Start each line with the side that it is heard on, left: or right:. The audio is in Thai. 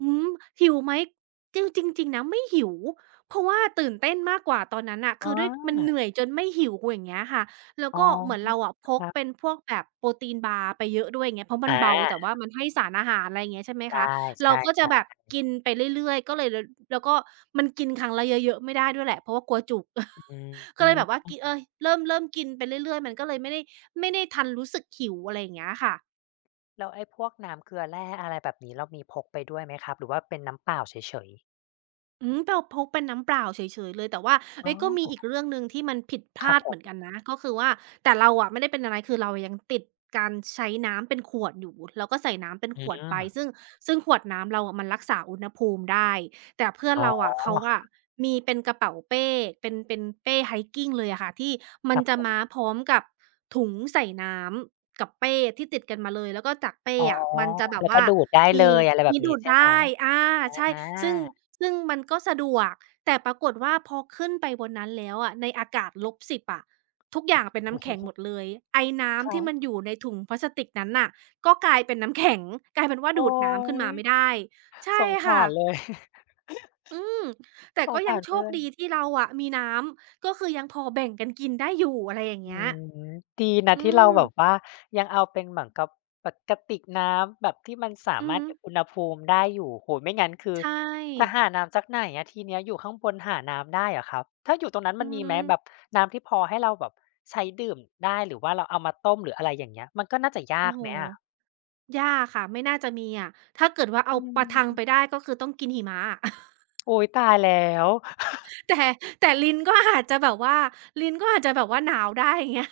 right: อืม หิวไหม จริง จริง จริงนะไม่หิว เพราะว่าตื่นเต้นมากกว่าตอนนั้นน่ะ ค
left: อ๋
right: ือด้วยมันเ
left: อ
right: หนื่อยจนไม่หิว อย่างเงี้ยค่ะ แล้ว
left: อ๋
right: ก
left: อ
right: ็เหมือนเราอะพ
left: ค
right: ก
left: รับ
right: เป็นพวกแบบโปรตีนบาร์ไปเยอะด้วย อย่างเงี้ย เพราะมั
left: อ
right: น
left: า
right: เบา แต่ว่ามันให้สารอาหาร ไรเงี้ย ใช่ไหม
left: ได
right: ค
left: ้
right: ะ เ
left: ใ
right: ราก็จ
left: ช
right: ะ
left: ่
right: แบบก
left: ๆ
right: ินไปเรื่อย ๆ ก็เลย แล้ว แล้วก็มันกินครั้งละเยอะ ๆ ไม่ได้ด้วยแหละ เพราะว่ากลัวจุก
left: อื
right: ก็เลยแบบว่ากิ เอ
left: ม
right: ๊ย เริ่ม เริ่มกินไปเรื่อย ๆ มันก็เลยไม่ได้ ไม่ได้ทันรู้สึกหิว อะไรเงี้ยค่ะ
left: แล้วไอ้พวกน้ำเกลือแร่ อะไรแบบนี้ เรามีพกไปด้วยไหมครับ หรือว่าเป็นน้ำเปล่าเฉย ๆ?
right: อืม เราพกเป็นน้ำเปล่าเฉย ๆ เลย แต่ว่า เ
left: อ
right: อ
left: ๋
right: ๊
left: อ
right: ย ก็มีอีกเรื่องหนึ่งที่มันผิดพ
left: ค
right: ล
left: รั
right: า
left: บ
right: ด
left: ผ
right: เหมือน
left: ม
right: กันนะ ก็คือว่า แต่เราอะไม่ได้เป็นอะไร คือเรายังติดการใช้น้ำเป็นขวดอยู่ เราก็ใส่น้ำเป็น
left: อื
right: ขวดไป
left: ม
right: ซึ่ง ซึ่งขวดน้ำเราอะมันรักษาอุณหภูมิได้ แต่เพื่อ
left: อ
right: น
left: ๋อ
right: เราอะเขา
left: ค
right: อ
left: รั
right: ะ
left: บ
right: มีเป็นกระเป๋าเป้ เป็น เป็นเป้ Hiking เลยอะค่ะ ที่มั
left: ค
right: น
left: รับ
right: จะ
left: ผม
right: มาพร้อมกับถุงใส่น้ำกับเป้ที่ติดกันมาเลย แล้วก็จากเป้
left: อ๋อ
right: อะมันจะแบ
left: แ
right: บ
left: ล้ว
right: ว
left: ก
right: ่
left: ็
right: า
left: ดูดได้
right: ม
left: เล
right: ี
left: ย อะไรแบ
right: มี
left: บ
right: ด
left: นี้
right: ูด
left: ใช่
right: ได
left: ไหม
right: ้ อา
left: อ
right: ใช่
left: อ
right: ซึ่ง
left: า
right: ซึ่งมันก็สะดวก แต่ปรากฏว่า พอขึ้นไปบนนั้นแล้วอะ ในอากาศ -10 อะ ทุกอย่างเป็นน้ำแข็งหมดเลย ไอน้
left: คร
right: ำท
left: ั
right: ี่
left: บ
right: มันอยู่ในถุงพลาสติกนั้นน่ะ ก็กลายเป็นน้ำ แข็ง กลายเป็นว่า
left: โอ
right: ด
left: ๊
right: ูดน้ำขึ้นม
left: ย
right: าไม่ได้ ใช
left: ส
right: ่
left: งส
right: ค
left: า
right: ่
left: ร
right: ะ
left: เลย
right: อืม แต่
left: ส
right: ก็
left: งส
right: ยัง
left: าร
right: โช
left: เพื
right: ค
left: ่อ
right: ดี
left: น
right: ที่เราอะมีน้ำ ก็คือยังพอแบ่งกันกินได้อยู่ อะไรอย่างเ
left: อ
right: ง
left: ื
right: ี้ย
left: ม ดีน
right: อ
left: ะ
right: ื
left: ที่เ
right: ม
left: ราแบบว่ายังเอาเป็นเหมือนกับปะ กระติกน้ำแบบที่มันสา
right: อื
left: ม
right: อ
left: าร
right: ฮ
left: ถเก็
right: ึ
left: บอุณหภูมิได้อยู่ โอ้โฮ ไม่งั้น คื
right: ใ
left: อ
right: ช
left: จะ
right: ่
left: หาน้ำจากไหนอะทีเนี้ย อยู่ข้างบนหาน้ำได้เหรอครับ? ถ้าอยู่ตรงนั้น
right: อื
left: มันมีไหมแบ
right: ม
left: บน้ำที่พอให้เราแบบใช้ดื่มได้ หรือว่าเราเอามาต้ม หรืออะไรอย่างเงี้ย มันก็น่าจะย
right: โอ
left: า
right: ้
left: ก
right: โฮ
left: ไหมอะ?
right: ยากค่ะ ไม่น่าจะมีอะ ถ้าเกิดว่า เอ
left: อ
right: าปะทัง
left: ื
right: ไ
left: ม
right: ปได้ ก็คือต้องกินหิมะอะ
left: โอ๊ย ตายแล้ว
right: แต่ แต่ลิ้นก็ อาจ จะแบบว่า ลิ้นก็อาจจะแบบว่า หนาวได้ อย่างเงี้ย